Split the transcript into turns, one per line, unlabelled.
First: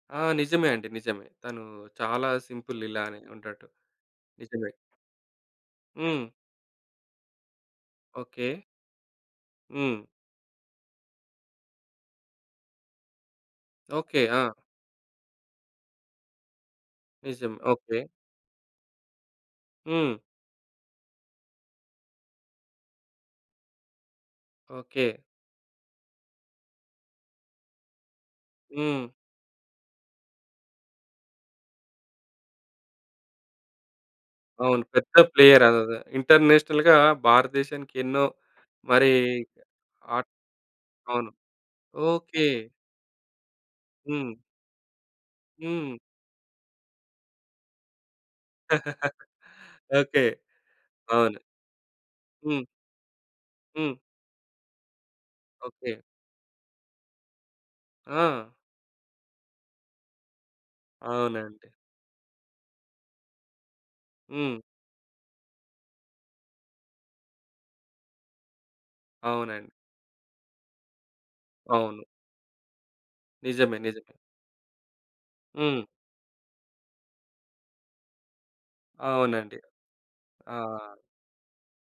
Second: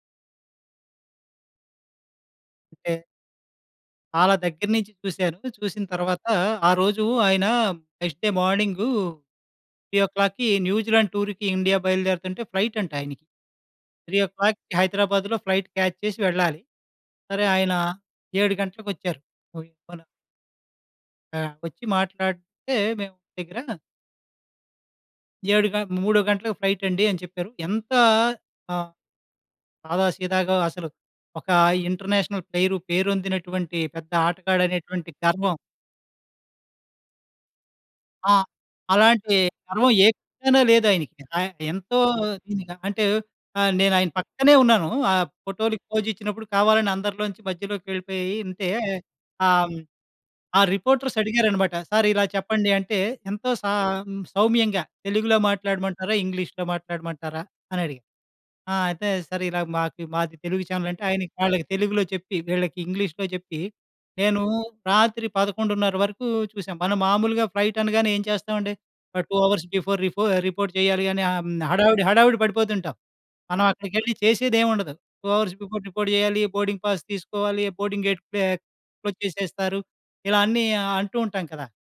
ఆ! నిజమే అండి. నిజమే. తను చాలా సింపుల్
అంటే
ఇలానే ఉంటాడు.
చాలా దగ్గర
నిజమే.
నుంచి చూసాను. చూసిన తరువాత,
హ్మ్.
ఆ రోజూ ఆయన first day
okay.
Morning three
hmm.
ఓ క్లాక్‌కి న్యూజిలాండ్ టూర్‌కి, ఇండియా బయలుదేరుతుంటే ఫ్లైట్ అంట ఆయనకి. Three
okay.
ఓ
ఆ!
క్లాక్‌కి హైదరాబాద్‌లో ఫ్లైట్ క్యాచ్ చేసి వెళ్ళాలి. సరే.
నిజం.
ఆయనా
ఓకే.
7 గంటలకొచ్చారు. ఓహ్! ఈ మన
హ్మ్.
ఆ! వచ్చి మాట్లాడితే మేమ్ దగ్గర
ఓకే.
7 గ 3 గంటలకు ఫైటండి, అని చెప్పారు. ఎంతా ఆ!
హ్మ్.
సాదా సీదాగా అసలు ఒక ఇంటర్నేషనల్ ప్లేయరు. పేరొందినటువంటి పెద్ద
అవును.
ఆటగాడనేటువంటి
పెద్ద
గర్వం
ప్లేయర్. అదద ఇంటర్నేషనల్‌గా భారతదేశానికి, ఎన్నో
ఆ!
మరీ
అలాంటి గర్వం ఏ
ఆట్
కోశానా లేదాయనకి.
అవును.
ఆయన ఎంతో
ఓకే.
నిజంగా అంటే, ఆహ్, నేనాయన
హ్మ్.
పక్కనే ఉన్నాను. ఆ ఫోటోలుకి
హ్మ్.
పోజిచ్చినప్పుడు, కావాలని అందరిలోంచి మధ్యలోకెళ్ళిపోయి ఇంతే ఆ! హ్మ్,
ఓకే.
ఆ
అవును.
రిపోర్టర్సడిగారనమాట. సారిలా
హ్మ్.
చెప్పండి అంటే, ఎంతో సా
హ్మ్.
హ్మ్, సౌమ్యంగా తెలుగులో
ఓకే.
మాట్లాడమంటారా? ఇంగ్లీష్‌లో మాట్లాడమంటారా? అని అడిగారు.
ఆ!
ఆ! అయితే, సరే. ఇలాగ మాకు మాది తెలుగు ఛానెలంటే, ఆయనకి వాళ్ళకి
అవునండి.
తెలుగులో చెప్పి, వీళ్ళకి ఇంగ్లీష్‌లో చెప్పి, నేను
హ్మ్.
రాత్రి 11:30 వరకు చూసాం. మనం మామూలుగా ఫ్లైటనగానే ఏం చేస్తావండి? ఆ 2 అవర్స్
అవునండి.
బిఫోర్ రిపో రిపోర్ట్ చేయాలి అని, ఆహ్, హ్మ్.
అవును.
హడావిడి, హడావిడి పడిపోతుంటాం.
నిజమే. నిజమే.
మనవక్కడికెళ్ళి చేసేదేం ఉండదు. 2 అవర్స్
హ్మ్.
బిఫోర్ రిపోర్ట్ చెయ్యాలి. బోర్డింగ్ పాస్ తీసుకోవాలి. బోర్డింగ్ గేట్ పే క్లోజ్
అవునండి.
చేసేస్తారు. ఇలా
ఆ!
అన్నీ అంటూ ఉంటాం కదా!